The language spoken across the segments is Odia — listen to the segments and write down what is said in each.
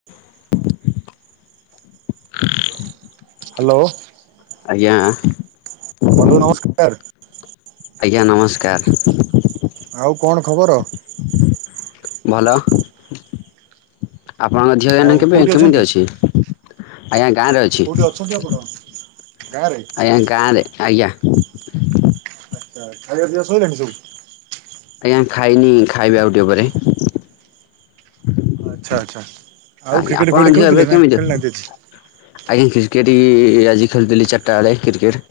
[inaudible] ହାଲୋ ଆଜ୍ଞା ବନ୍ଧୁ ନମସ୍କାର। ଆଜ୍ଞା ନମସ୍କାର। ଆଉ କଣ ଖବର? ଭଲ ଆପଣଙ୍କ ଝିଅ ଏଇନା ଆଉ କେବେ କୋଉଠି କେମିତି ଅଛନ୍ତି? ଅଛି? ଆଜ୍ଞା ଗାଁ ରେ ଅଛି। କୋଉଠି ଅଛନ୍ତି ଆପଣ ଗାଁରେ ଆଜ୍ଞା ଗାଁରେ ଆଜ୍ଞା। ଆଚ୍ଛା ଖାୟା ପିଆ ସାଇଲାଣି ସବୁ ଆଜ୍ଞା ଖାଇନି ଖାଇବି ଆଉ ଟିକେ ପରେ ଆଚ୍ଛା ଆଚ୍ଛା ଆଉ ଆଜ୍ଞା କ୍ରିକେଟେ ଆପଣଙ୍କ ଫିକେଟେ ଝିଅ ଏବେ ଖେଳୁଥିଲେ ନା କେମିତି ଖେଳିନାହାନ୍ତି ଆଜି ଆଜ୍ଞା କ୍ରିକେଟି ଆଜି ଖେଳିଥିଲି ଚାରିଟା ୟେଳେ କ୍ରିକେଟ୍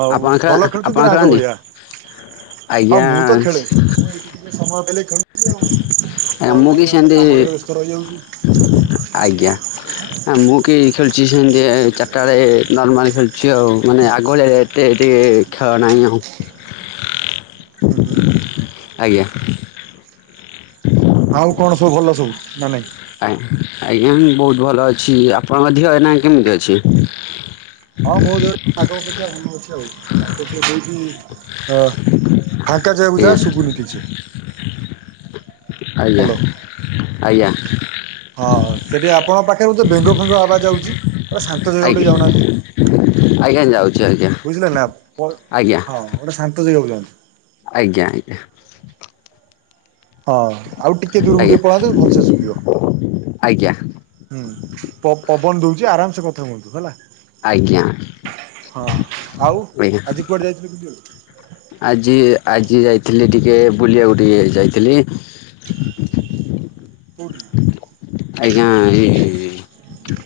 ଆଉ ଆପଣ ଖେ ଭଲ ଖେଳୁଛନ୍ତି ଆପଣ ନା ଆଗ ଖେଳନ୍ତି ଭଳିଆ ହଁ ଆଜ୍ଞା ମୁଁ ତ ଖେଳେ ମୁଁ ଏଇଠି ଟିକେ ସମୟ ପାଇଲେ ଖେଳୁଛି ଆଉ ଆଜ୍ଞା ନହେଲେ ମୁଁ କି ନାହିଁ ଆଉ ତ ସେମିତି କାମରେ ବ୍ୟସ୍ତ ରହିଯାଉଛି। ଆଜ୍ଞା ଆ ମୁଁ କି ଖେଳୁଛି ସେମିତି ଚାରିଟା ୟେଳେ ନର୍ମାଲ ଖେଳୁଛି ଆଉ ମାନେ ଆଗ ହଳିଆ ତେ ଏଇଠି ଖେଳ ନାହିଁ ଆଉ [inaudible] ଆଜ୍ଞା ଆଉ କଣ ସବୁ ଭଲ ସବୁ ନା ନାଇ ଆ ଆଜ୍ଞା ମୁ ବହୁତ ଭଲ ଅଛି ଆପଣଙ୍କ ଧିଅ ଏଇନା କେମିତି ଅଛି? ହ ମୋ ଦେହ ଆଗ ଅପେକ୍ଷା ଭଲ ଅଛି ଆଉ ତାଙ୍କର ଟିକେ ହେଉଚି ଅ। ଫାଙ୍କା ଯାଗାକୁ ଯା ଆଜ୍ଞା? ଶୁଭୁନି କିଛି। ଆଜ୍ଞା ଆଜ୍ଞା ହଁ ସେଠି ଆପଣଙ୍କ ପାଖେ ବୋଧେ ବେଙ୍ଗ ଫେଙ୍ଗ ଆବାଜ ଆଉଛି ଗୋଟେ ଶାନ୍ତ ଜାଗାକୁ ଟିକେ ଆଜ୍ଞା ଯାଉନାହାନ୍ତି। ଆଜ୍ଞା ଯାଉ ବୁଝିଲେ ନା ବ ହଁ ଗୋଟେ ଶାନ୍ତ ଜାଗାକୁ ଯଆନ୍ତୁ। ଆଜ୍ଞା ଆଜ୍ଞା ହ ଆଉ ଟିକେ ଦୂରକୁ ଟିକେ ପଳାନ୍ତୁ ଭଲସେ ଶୁଭିବ। ଆଜ୍ଞା ହୁଁ ପ ପବନ ଦଉଛି ଆରାମସେ କଥା ହୁଅନ୍ତୁ ହେଲା। ଆଜ୍ଞା ହଁ ଆଉ ଆଜ୍ଞା ଆଜି କୁଆଡେ ଯାଇଥିଲୁ ବୁଲିବାକୁ? ଆଜି ଆଜି ଯାଇଥିଲି ଟିକେ ବୁଲିୟାକୁ ଟିକେ ଯାଇଥିଲି। କଉଠି? ଆଜ୍ଞା ଏଇ।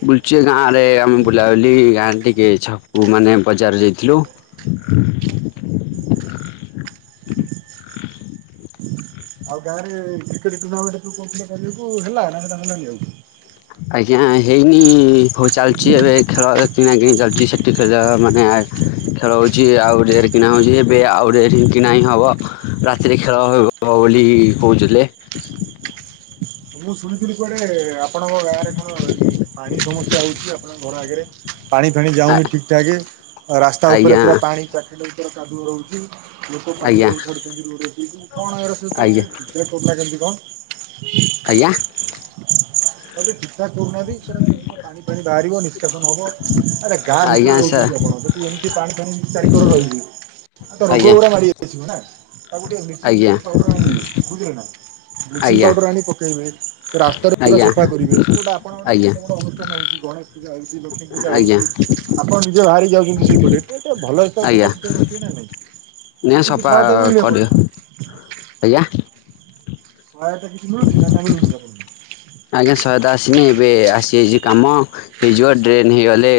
ବୁଲୁଚି ଗାଁ ରେ ଆମେ ବୁଲାବୁଲି ଗାଁରେ ଟିକେ ଛକୁକୁ ମାନେ ବଜାର ଯାଇଥିଲୁ। [inaudible] [unintelligible] ଆଉ ଗାଁରେ କ୍ରିକେଟ ଟୁର୍ଣ୍ଣାମେଣ୍ଟ ତୁ କହୁଥିଲୁ ଖେଳିବାକୁ ହେଲା ନା ହେଲାନି ଆଉ। ଆଜ୍ଞା, ହେଇନି ହଉ ଚାଲିଛି ଏବେ ଖେଳ କିଣା କିିଣି ଚାଲିଛି ସେଟି ଖଟି ଖ ଯା ମାନେ ଆ [inaudible] ଖେଳ ହଉଛି ଆଉ ଗୋଟେ ଜାଗାରେ କିଣା ହଉଛି ଏବେ ଆଉ ଗୋଟେ ଏଠି କିଣା ହିଁ ହବ ରାତିରେ ଖେଳ ହବ। ହଵ ବୋଲି କହୁଥିଲେ। ମୁଁ ଶୁଣିଥିଲି କୁଆଡେ ଆପଣଙ୍କ ଗାଁରେ କଣ ଏଇ ଯୋଉ ପାଣି ସମସ୍ୟା ହଉଛି ଆପଣଙ୍କ ଘର ଆଗରେ। ପାଣି ଫାଣି ଯାଉନି ଠିକ ଠାକ ରାସ୍ତା ଉପରେ ଆଜ୍ଞା ପୁରା ପାଣି ଚାଖଣ୍ଡେ ଉପରେ କାଦୁଅ ରହୁଛି। ଲୋକ ପାଣି ଆଜ୍ଞା ସବୁ ଛାଡଛନ୍ତି ରୋଡ ଉପରେ କଣ ଆଜ୍ଞା [inaudible] [inaudible] କେମିତି କଣ? ଆଜ୍ଞା ବଧେ ଠିକ ଠାକ କରୁନାଁହାନ୍ତି ସେଟା କେମିତି କଣ। ପାଣି ଫାଣି ବାହାରିବ ନିଷ୍କାସନ ହେବ ଆରେ ଗାଁ ଆଜ୍ଞା ଭିତରେ ସାର୍ ରହୁଛନ୍ତି ଆପଣ ଯଦି ଏମିତି ପାଣି ଫାଣି- ଚାରିିକର ରହିବେ ତ ରୋଗ ଆଜ୍ଞା ଗୁଡା ମାଡି ଆସିବ ନା ତାକୁ ଟିକେ ବ୍ଲିଚିଂ ଆଜ୍ଞା ଫ୍ଲିଛିଂ ପାଉଡ଼ର ଆଣିକି ବୁଝିଲେ ନା ବ୍ଲିଚିଂ ଆଜ୍ଞା ପାଉଡର ପକେଇବେ। ସେ ରାସ୍ତାରେ ପୁରା ଆଜ୍ଞା ସଫା କରିବେ ସେଠି ଗୋଟେ ଆପଣଙ୍କର ଗୋଟେ ଆଜ୍ଞା କେତେ ବଡ ଅନୁଷ୍ଠାନ ହଉଛି। ଗଣେଷ ପୂଜା ହଉଛି, ଲକ୍ଷ୍ମୀ ପୂଜା ଆଜ୍ଞା ହଉଛି ଆପଣ ନିଜେ ବାହାରି ଯାଉଛନ୍ତି ସେଇପଟେ ଏଇଟା ଗୋଟେ ଭଲ ଆଜ୍ଞା ସଫାସୁତୁରା ରଖିବେ ନା ନାଇଁ ନା କିଛି ସଫା ସହାୟତା ମିଳୁନି କରିବ ଆପଣଙ୍କୁ? ଆଜ୍ଞା ସହାୟତା କିଛି ମିଳୁଛି ନା ମିଳୁନି ଅପଣଙ୍କୁ? ଆଜ୍ଞା ସହାୟତା ଆସିନି ଏବେ ଆସିଯାଇଛି କାମ। ହେଇଯିବ ଡ୍ରେନ୍ ହେଇଗଲେ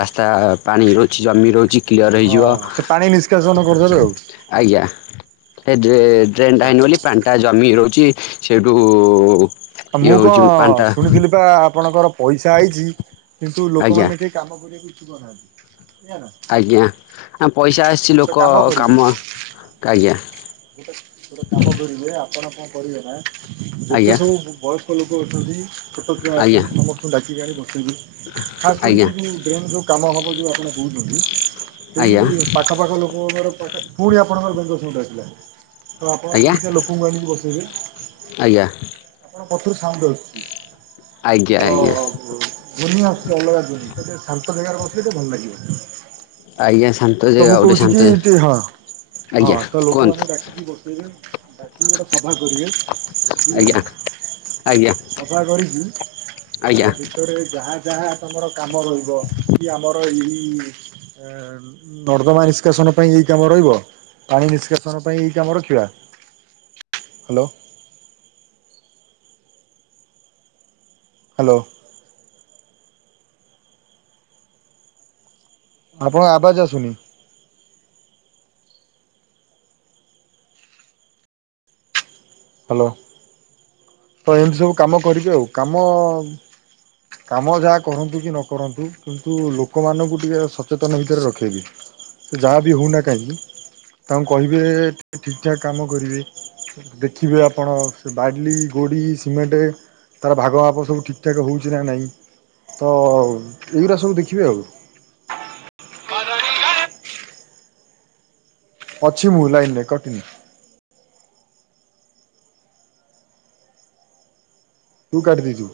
ରାସ୍ତା ପାଣି ରହୁଛି ଜମି ରହୁଛି କ୍ଲିୟର ହେଇଯିବ। ହଁ ସେ ପାଣି ନିଷ୍କାସନ କରିଦେବେ ଆଉ ଆଜ୍ଞା ସେ ତ୍ରେ ଡ୍ରେନ୍ ଟା ଆଚ୍ଛା ହେଇନି ବୋଲି - ପାଣିଟା ଜମି ରହୁଛି। ସେଇଠୁ ଇଏ ମୁଁ ହେଉଛି କଣ ପାଣିଟା ଶୁଣିଥିଲି? ପା ଆପଣଙ୍କର ପଇସା ଆଇଛି କିନ୍ତୁ ଆଜ୍ଞା ଲୋକମାନେ କେହି କାମ କରିବାକୁ ଇଚ୍ଛୁକ ନାହାନ୍ତି। ଏଇଆ ନା ଆଜ୍ଞା ପଇସା ଆସିଛି ଗୋଟେ ଲୋକ କାମ କରିବେ କାମ ଆଜ୍ଞା ଗୋଟେ, ଗୋଟେ କାମ କରିବେ ଆପଣ କଣ କରିବେ ନା ଯେତେ ଆଜ୍ଞା ସବୁ ବୟସ୍କ ଲୋକ ଅଛନ୍ତି ଛୋଟ ଛୁଆ ଆଜ୍ଞା ଅଛନ୍ତି ସମସ୍ତଙ୍କୁ ଡାକିକି ଆଣି ବସେଇବେ। ଖାସ୍ କରି ଆଜ୍ଞା ସେ ଯେଉଁ ଡ୍ରେନ୍ ଯୋଉ କାମ ହେବ ଯୋଉ ଆପଣ କହୁଛନ୍ତି। ସେଇ ଆଜ୍ଞା ପାଖ ପାଖ ଲୋକଙ୍କର ପାଖେ ପୁଣି ଆପଣଙ୍କର ବେଙ୍ଗ ସାଉଣ୍ଡ ଆସିଲା ତ ଆପଣ ଆଜ୍ଞା ସେମିତିଆ ଲୋକଙ୍କୁ ଆଣିକି ବସେଇବେ ଆଜ୍ଞା ଆପଣ ପଛରୁ ସାଉଣ୍ଡ ଆସୁଛି। ଆଜ୍ଞା ତ ଆଜ୍ଞା ଧ୍ୱନି ଆସୁଛି ଅଲଗା ଜାଗା ଶାନ୍ତ ଜାଗାରେ ବସିଲେ ଟିକେ ଭଲ ଆଜ୍ଞା ଲାଗିବ। ଶାନ୍ତ ତ ଜାଗା ମୁଁ ଗୋଟେ କହୁଛି ଶାନ୍ତ କି ଟି ହଁ ହଁ ଆଜ୍ଞା ତ କୁହନ୍ତୁ ଲୋକମାନଙ୍କୁ ଡାକିକି ବସେଇବେ। ଡ଼ାକିକି ଗୋଟେ ସଭା କରିବେ ବୁଝିଲେ ଆଜ୍ଞା ନା। ଆଜ୍ଞା ଆଜ୍ଞା ସଭା କରିକି ତା ଆଜ୍ଞା ଭିତରେ ଯାହା ଯାହା ତମର କାମ ରହିବ କି ଆମର ଏଇ ଆଁ ନର୍ଦ୍ଦମା ନିଷ୍କାସନ ପାଇଁ ଏଇ କାମ ରହିବ। ପାଣି ନିଷ୍କାସନ ପାଇଁ ଏଇ କାମ ରଖିବା। ହ୍ୟାଲୋ ହ୍ୟାଲୋ ଆପଣଙ୍କ ଆବାଜ ଆସୁନି? ହ୍ୟାଲୋ। ତ ଏମିତି ସବୁ କାମ କରିକି ଆଉ କାମ କାମ ଯାହା କରନ୍ତୁ କି ନ କରନ୍ତୁ କିନ୍ତୁ ଲୋକମାନଙ୍କୁ ଟିକେ ସଚେତନ ଭିତରେ ରଖେଇକି। ସେ ଯାହା ବିି ହଉନା କାହିଁକି ତାଙ୍କୁ କହିବେ ଠିକ୍ ଠାକ୍ କାମ କରିବେ। ଦେଖିବେ ଆପଣ ସେ ବାଲି ଗୋଡ଼ି, ସିମେଣ୍ଟେ ତାର ଭାଗ ମାପ ସବୁ ଠିକଠାକ ହଉଚି ନା ନାହିଁ। ତ ଏଉରା ସବୁ ଦେଖିବେ ଆଉ। ଅଛି ମୁଁ ଲାଇନ୍ରେ କଟିିନି। ତୁ କାଟି ଦେଇଚୁ।